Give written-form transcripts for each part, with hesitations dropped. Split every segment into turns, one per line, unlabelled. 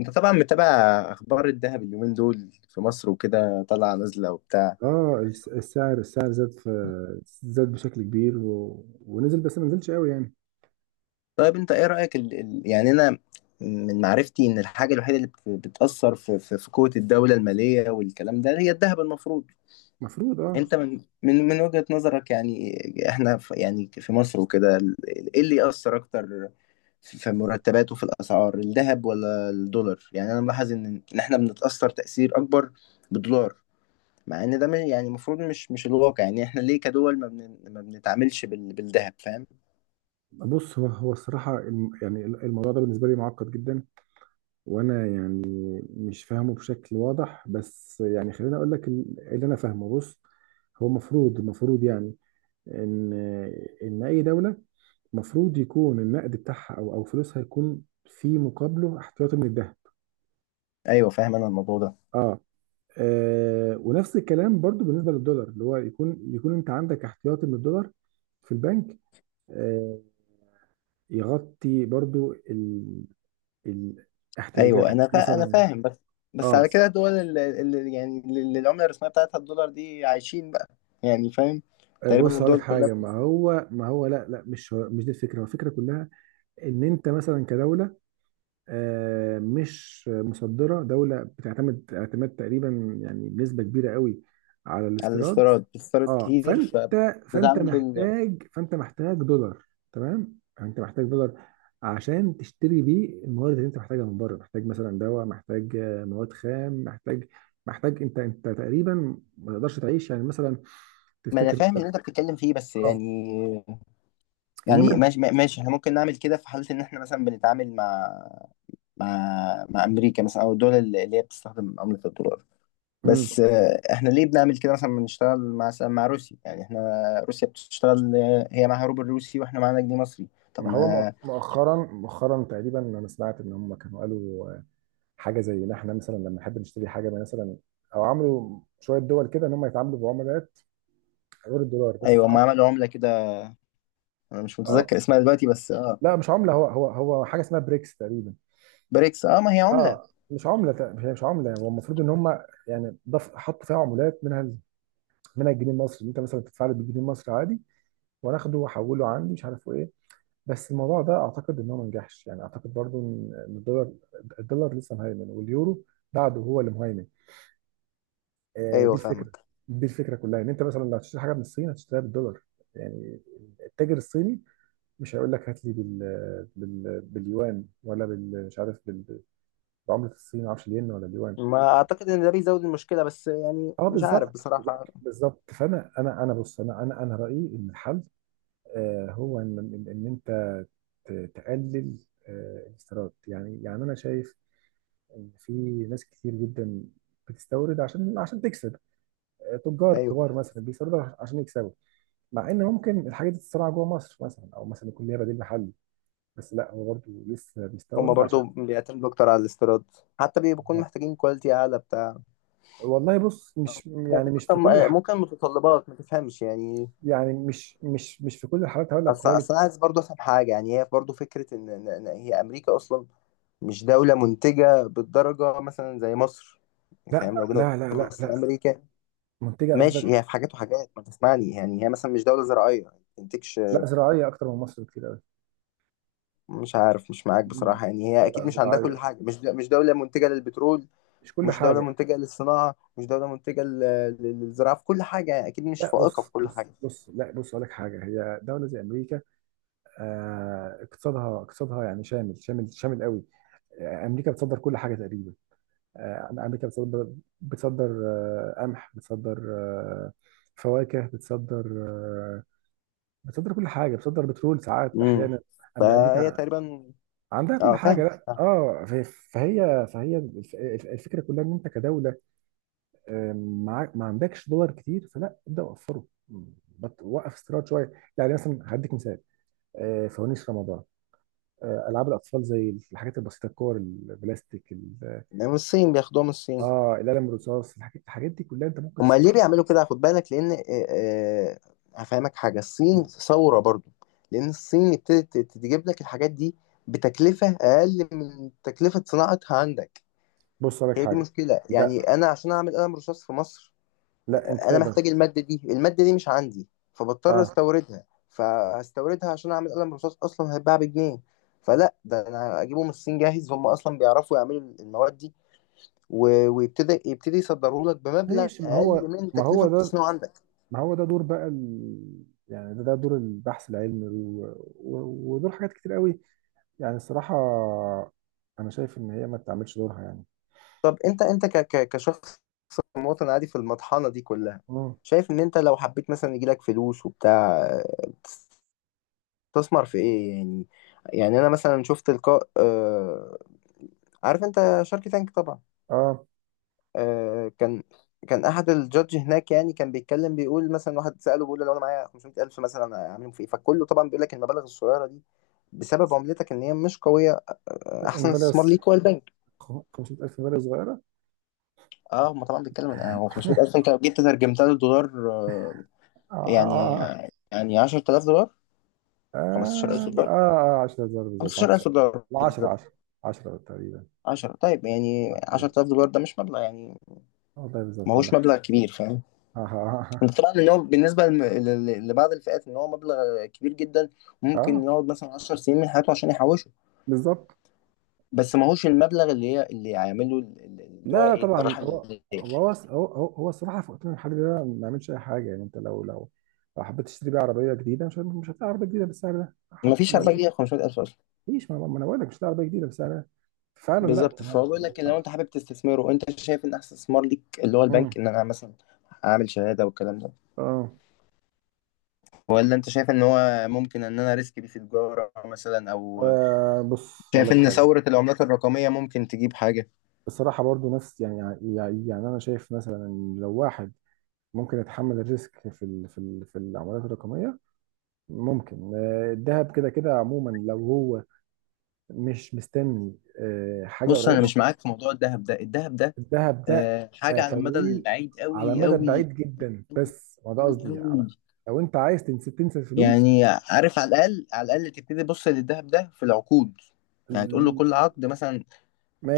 انت طبعا متابع اخبار الذهب اليومين دول في مصر وكده، طالعه نازله وبتاع.
اه السعر زاد بشكل كبير ونزل، بس ما نزلش قوي يعني.
طيب انت ايه رايك، يعني انا من معرفتي ان الحاجه الوحيده اللي بتاثر في قوه الدوله الماليه والكلام ده هي الذهب، المفروض.
المفروض
انت من وجهه نظرك، يعني احنا في، يعني في مصر وكده، ايه اللي ياثر اكتر في مرتبات وفي الاسعار، الذهب ولا الدولار؟ يعني انا ملاحظ ان احنا بنتاثر تاثير اكبر بالدولار، مع ان ده يعني المفروض مش الواقع. يعني احنا ليه كدول ما بنتعاملش بالذهب؟ فاهم.
بص، هو الصراحة، يعني الموضوع ده بالنسبة لي معقد جدا. وانا يعني مش فاهمه بشكل واضح، بس يعني خليني اقول لك اللي انا فاهمه. بص، هو المفروض، يعني ان ان اي دولة المفروض يكون النقد بتاعها او فلوسها يكون في مقابله احتياطي من الذهب.
ايوه فاهم انا الموضوع ده.
اه. آه، ونفس الكلام برضو بالنسبه للدولار، اللي هو يكون، انت عندك احتياطي من الدولار في البنك. آه، يغطي برضو ال...
ايوه
احتياجاتك
انا
مثلا.
فاهم، بس بس
اه.
على كده الدول اللي العمله الرسميه بتاعتها الدولار دي عايشين بقى، يعني فاهم.
آه،
تقريبا
بص هقول لك
الدول كلها
حاجه. ما هو ما هو لا لا، مش دي الفكره، هو الفكره كلها ان انت مثلا كدوله. آه، مش مصدرة. دولة بتعتمد اعتماد تقريبا يعني بنسبة كبيرة قوي على
على
الاستيراد.
الاستيراد، بتستورد
اه،
كتير،
فانت فانت
فبتتعامل
محتاج فانت محتاج دولار. تمام، انت محتاج دولار عشان تشتري بيه الموارد اللي انت محتاجها من بره. محتاج مثلا دواء، محتاج مواد خام، محتاج. انت تقريبا ما تقدرش تعيش يعني مثلا.
ما انا
تفتكر
فاهم اللي
مثلا.
انت بتتكلم فيه، بس
اه،
يعني، يعني
انما.
ماشي ماشي، احنا ممكن نعمل كده في حاله ان احنا مثلا بنتعامل مع مع امريكا مثلا، او الدول اللي هي بتستخدم عمله الدولار.
مم.
بس احنا ليه بنعمل كده مثلا بنشتغل مع روسيا؟ يعني احنا، روسيا بتشتغل، هي معاها روبل روسي واحنا معانا جنيه مصري. طب
ما هو
ما،
مؤخرا تقريبا انا سمعت ان هم كانوا قالوا حاجه زي ان احنا مثلا لما نحب نشتري حاجه مثلا، او عملوا شويه دول كده ان هم يتعاملوا بعملات غير الدولار. بس
ايوه
اه.
ما عملوا عملة كده، انا مش
آه.
متذكر اسمها دلوقتي بس اه،
لا مش عمله. هو هو حاجه اسمها بريكس تقريبا.
بريكس. اه ما هي عملة.
اه، مش عمله تق- هي مش عمله. هو المفروض ان هم، يعني حطوا فيها عملات، منها الجنيه المصري. انت مثلا تدفع لي بالجنيه المصري عادي، وانا اخده واحوله عندي، مش عارف ايه. بس الموضوع ده اعتقد ان هو ما نجحش. يعني اعتقد برضو ان الدولار لسه مهيمن، واليورو بعده هو اللي مهيمن. آه، دي
ايوه
الفكره.
فاهمك.
دي الفكره كلها ان انت مثلا لو هتشتري حاجه من الصين هتشتريها بالدولار، يعني التاجر الصيني مش هيقول لك هات لي باليوان، مش عارف بعمله الصين، ما اعرفش الين ولا اليوان.
ما اعتقد ان ده بيزود المشكلة، بس يعني
اه
مش عارف
بالظبط
بصراحة.
بالظبط بالظبط. فانا انا انا بص، انا رايي ان الحل، آه، هو ان انت تقلل آه الاستيراد. يعني، انا شايف ان في ناس كتير جدا بتستورد عشان تكسب. آه، تجار
ايوه.
كبار مثلا بيستوردوا عشان يكسبوا، مع ان ممكن الحاجات دي تتصنع جوه مصر مثلا، او مثلا يكون ليها بديل محلي. بس لا، هو برضه لسه
هما
بيستورد عشان.
برضو بيعتمدوا اكتر على الاستيراد، حتى بيكونوا محتاجين كواليتي اعلى بتاع
والله بص، مش يعني مش
ممكن،
في كل الح...
ممكن متطلبات ما تفهمش يعني.
يعني مش في كل الحالات هقول لك
اصل
كواليتي.
اصل أنا عايز برضه افهم حاجه، يعني هي برضه فكره، ان إن هي امريكا اصلا مش دوله منتجه بالدرجه مثلا زي مصر.
لا
فاهم؟ لو جينا
لا لا لا
بص
لا.
امريكا،
منتجه
ماشي،
قصدك؟
هي في حاجات وحاجات ما تسمعني. يعني هي مثلا مش دوله زراعيه، ما بتنتجش.
لا، زراعيه اكتر من مصر بكتير قوي.
مش عارف، مش معاك
مم.
بصراحه. يعني
لا
هي
لا،
اكيد مش عندها
زراعيه.
كل حاجه، مش دوله منتجه للبترول،
مش كل
مش دوله
حاجه.
منتجه للصناعه، مش دوله منتجه للزراعه في كل حاجه. يعني اكيد مش
لا
فائقه في
بص،
كل حاجه.
لا، بص اقول لك حاجه. هي دوله زي امريكا، آه، اقتصادها يعني شامل شامل شامل قوي. آه، امريكا بتصدر كل حاجه تقريبا. آه، امريكا بتصدر، بتصدر قمح، بتصدر فواكه، بتصدر بتصدر كل حاجه. بتصدر بترول ساعات،
امم
احيانا.
فهي
امريكا
تقريبا،
عندها كل
اه فاهم
حاجه. لا
فاهم.
اه فهي الفكره كلها ان انت كدوله، آه، معاك، ما عندكش دولار كتير، فلا ابدا وفره وقف استيراد شويه. يعني مثلا هديك مثال، آه، فوانيس رمضان، آه، العاب الاطفال، زي الحاجات البسيطه، الكور البلاستيك
من الصين بياخدوها، من الصين.
اه، القلم الرصاص. الحاجات دي كلها انت ممكن
هما ليه
تصنعها.
بيعملوا كده؟ خد بالك، لان آه، هفهمك حاجه، الصين ثوره برضو، لان الصين ابتدت تجيب لك الحاجات دي بتكلفه اقل من تكلفه صناعتها عندك.
بص لك
هي دي
حاجه.
مشكله. يعني
لا،
انا عشان اعمل قلم رصاص في مصر،
لا انت
انا
تقدر.
محتاج الماده دي، الماده دي مش عندي، فبضطر
اه
استوردها، فهستوردها عشان اعمل قلم رصاص اصلا هيتباع بجنيه. فلا، ده انا اجيبه من الصين جاهز، هم اصلا بيعرفوا يعملوا المواد دي، و- ويبتدي يصدروا لك بمبلغ
ماشي. ما هو
اقل من
ما
تكلفه
هو ده،
التصنيع عندك.
ما هو ده دور بقى يعني، ده دور البحث العلمي و... ودور حاجات كتير قوي. يعني الصراحه، انا شايف ان هي ما تعملش دورها يعني.
طب انت، ك ك كشخص مواطن عادي في المطحنة دي كلها،
مم.
شايف ان انت لو حبيت مثلا يجيلك فلوس وبتاع، تستثمر في ايه يعني؟ يعني انا مثلا شفت لقاء، عارف انت شارك تانك طبعا.
اه،
آه، كان كان احد الجادج هناك، يعني كان بيتكلم، بيقول مثلا واحد سأله بيقول له: لو انا معايا 500000 مثلا اعملهم في ايه؟ فكله طبعا بيقول لك المبالغ الصغيرة دي بسبب عملتك ان هي مش قوية، احسن استثمار
انفلاس.
ليك هو البنك.
500000 فيلا صغيره.
اه، هم طبعا بيتكلم هو 500000، انت لو جيت ترجمتها للدولار،
آه
يعني،
آه
10000 دولار، 15000
آه آه
دولار
آه. 10000، بالظبط 10.
15000 دولار
لا، 10
بالظبط.
10. 10 تقريبا.
10، طيب يعني
10،
10000 دولار ده مش مبلغ يعني،
والله
ما
بالظبط عندك
هوش
حق.
مبلغ كبير. فاهم؟
آه آه
انت طبعا ان هو بالنسبه لبعض الفئات ان هو مبلغ كبير جدا،
آه
ممكن
آه.
يقعد مثلا 10 سنين من حياته عشان يحوشه.
بالظبط.
بس ما هوش المبلغ، اللي هيعمل له، اللي هو
لا لا
ايه،
طبعا.
الراحه
هو
الماديه.
هو هو هو هو الصراحه، في وقتنا الحالي ده ما بيعملش اي حاجه. يعني انت لو لو حبيت تشتري بيه عربيه جديده، مش هتلاقي عربيه جديده بالسعر ده،
ما
حتى
فيش 4
لو
جنيه 500000.
مفيش. ما انا بقول لك مش هتلاقي عربيه جديده بالسعر ده فعلا. لا،
بالظبط، فهو
تمام.
بيقول لك لو انت حابب تستثمره، وانت شايف ان احسن استثمار ليك اللي هو
مم.
البنك، ان انا مثلا اعمل شهاده والكلام ده؟
اه.
ولا انت شايف ان هو ممكن ان انا ريسك دي في تجاره مثلا، او
آه، بص هقول
شايف
لك
ان
حاجه،
ثوره العملات الرقميه ممكن تجيب حاجه؟
بصراحه برضو نفس يعني. يعني انا شايف مثلا إن لو واحد ممكن يتحمل الريسك في العملات الرقميه. ممكن الذهب كده كده عموما، لو هو مش مستني حاجه
بص، انا
قريبه.
مش معاك في موضوع الذهب ده. الذهب ده
الذهب ده، آه،
حاجه على المدى
طويل،
البعيد،
على
قوي
مدى بعيد
قوي
جدا. بس ما ده قصدي،
قوي.
على لو انت عايز تنسى، تنسى الفلوس.
يعني عارف، على الاقل، على الاقل تبتدي تبص للذهب ده في العقود. يعني تقول له
ال-
كل عقد مثلا،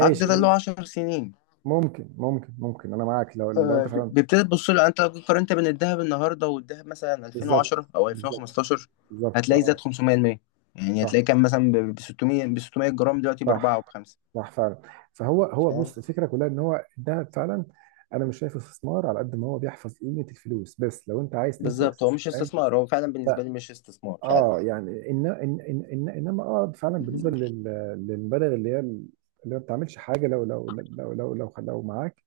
عقد ده اللي هو
ممكن.
10 سنين،
ممكن انا معاك، لو انت فعلا
بتبتدي تبص له. يعني انت لو جيت قارنت بين الذهب النهارده والذهب مثلا
بالظبط
2010 او
بالظبط
2015،
بالظبط.
هتلاقي زاد
اه
500%. يعني هتلاقي كان مثلا ب 600، ب 600 جرام، دلوقتي ب 4
صح،
وب 5.
صح فعلا. فهو
فاهم؟
بص، الفكره كلها ان هو الذهب فعلا، انا مش شايف استثمار على قد ما هو بيحفظ قيمه الفلوس. بس لو انت عايز تنسى.
بالظبط، هو مش
فاهم.
استثمار. هو فعلا بالنسبه لي مش استثمار فعلا.
اه يعني، إن إن إن إن إنما اه فعلا بالنسبة للمبالغ اللي ما بتعملش حاجة، لو معاك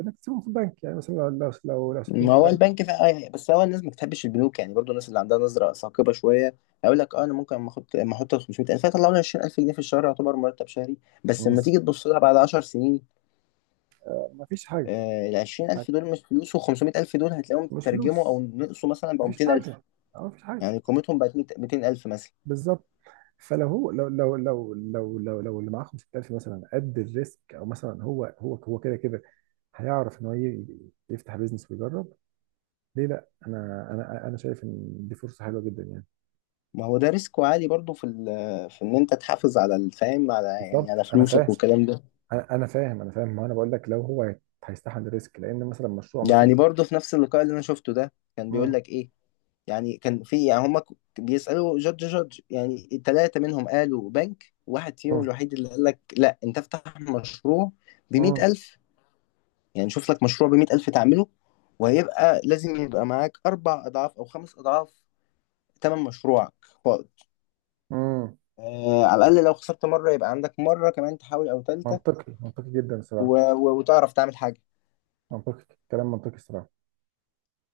إنك تسيبهم في البنك. يعني مثلا لو سبتهم
ما
في
هو
البنك.
البنك فعلا، بس هو الناس ما بتحبش البنوك. يعني برضو الناس اللي عندها نظره ثاقبه شويه هيقول لك: اه، انا ممكن اما احط 500000 هيطلعوا لي 20000 جنيه في الشهر، يعتبر مرتب شهري. بس
مم.
لما تيجي تبص لها بعد 10 سنين،
ما فيش حاجة.
ال 20000 دول مش فلوس، و 500000 دول هتلاقيهم
مش
ترجموا او
فلوس،
نقصوا مثلا،
ما
بقوا
فيش
200000.
حاجة. اه ما فيش حاجة.
يعني قيمتهم بقت 200000 مثلا.
بالظبط. فلو هو لو اللي معاه 5000 مثلا قد الريسك، او مثلا هو كده كده هيعرف ان هو يفتح بيزنس ويجرب. ليه لا، انا شايف ان دي فرصه حلوه جدا يعني.
ما هو ده ريسك عالي برضه في في ان انت تحافظ على الفهم، على يعني
بالظبط
على
انا فاهم،
فلوسك والكلام ده.
انا أنا فاهم انا فاهم، ما انا بقول لك لو هو هيستحمل الريسك لان مثلا مشروع مثلا.
يعني برضه في نفس اللقاء اللي انا شفته ده، كان بيقول
مم.
لك ايه، يعني كان في يعني هما بيسألوا جادج، جادج. يعني التلاتة منهم قالوا بنك، واحد فيهم
مم.
الوحيد اللي قال لك لا، انت افتح مشروع
مم.
بـ100 ألف. يعني شوف لك مشروع بـ100 ألف تعمله، وهيبقى لازم يبقى معاك أربع أضعاف أو خمس أضعاف تمن مشروعك فائض،
مم.
آه، على الأقل لو خسرت مرة يبقى عندك مرة كمان تحاول، أو تالتة،
منطقي، منطقي جدا صراحه.
وتعرف تعمل حاجة.
منطقي. كلام منطقي صراحه.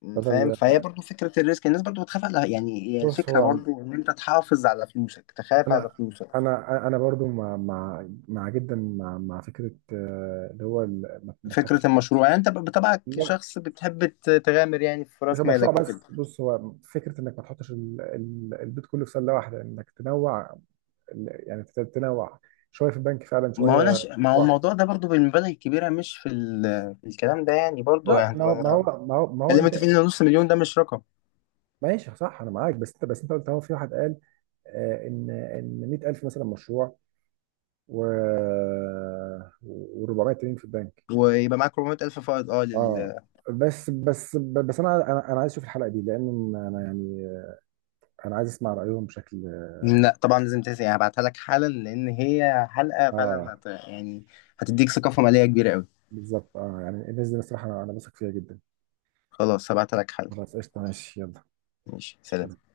فاهم.
بدل،
فهي برضو فكرة الريسك، الناس برضو بتخاف على، يعني هي
بص
الفكرة
هو،
برضو إن أنت تحافظ على فلوسك، تخاف على
انا،
فلوسك.
انا برضو مع جدا، مع فكره، اللي هو ما
فكرة
تحطش.
المشروع، يعني أنت بطبعك
لا
شخص بتحب تغامر يعني في
مش
رأس
المشروع
مالك وكده.
بس. بص، هو فكره انك ما تحطش البيت كله في سله واحده، انك تنوع يعني تنوع. شويه في البنك فعلا، شويه.
ما هو
شوية.
الموضوع ده برضو بالمبالغ الكبيرة، مش في الكلام ده يعني، برضو
لا،
يعني،
ما هو
خلينا
انت
متفقين ان 500 ألف ده مش رقم.
ماشي صح، انا معاك. بس انت، بس انت قلت اهو في واحد قال، آه، ان 100000 مثلا مشروع، و و400 تمرين في البنك.
ويبقى معاك 400000 فائض، اه،
اه، بس انا عايز اشوف الحلقه دي، لان انا يعني انا عايز اسمع رايهم بشكل.
لا، طبعا لازم تنسى، يعني هبعتها لك حالا لان هي حلقة
اه
فعلا يعني هتديك ثقافة مالية كبيرة قوي.
بالظبط. اه يعني، الناس دي بصراحه انا بثق فيها جدا.
خلاص هبعتها لك حالا.
خلاص، قشطه، ماشي.
ماشي، سلام.
يلا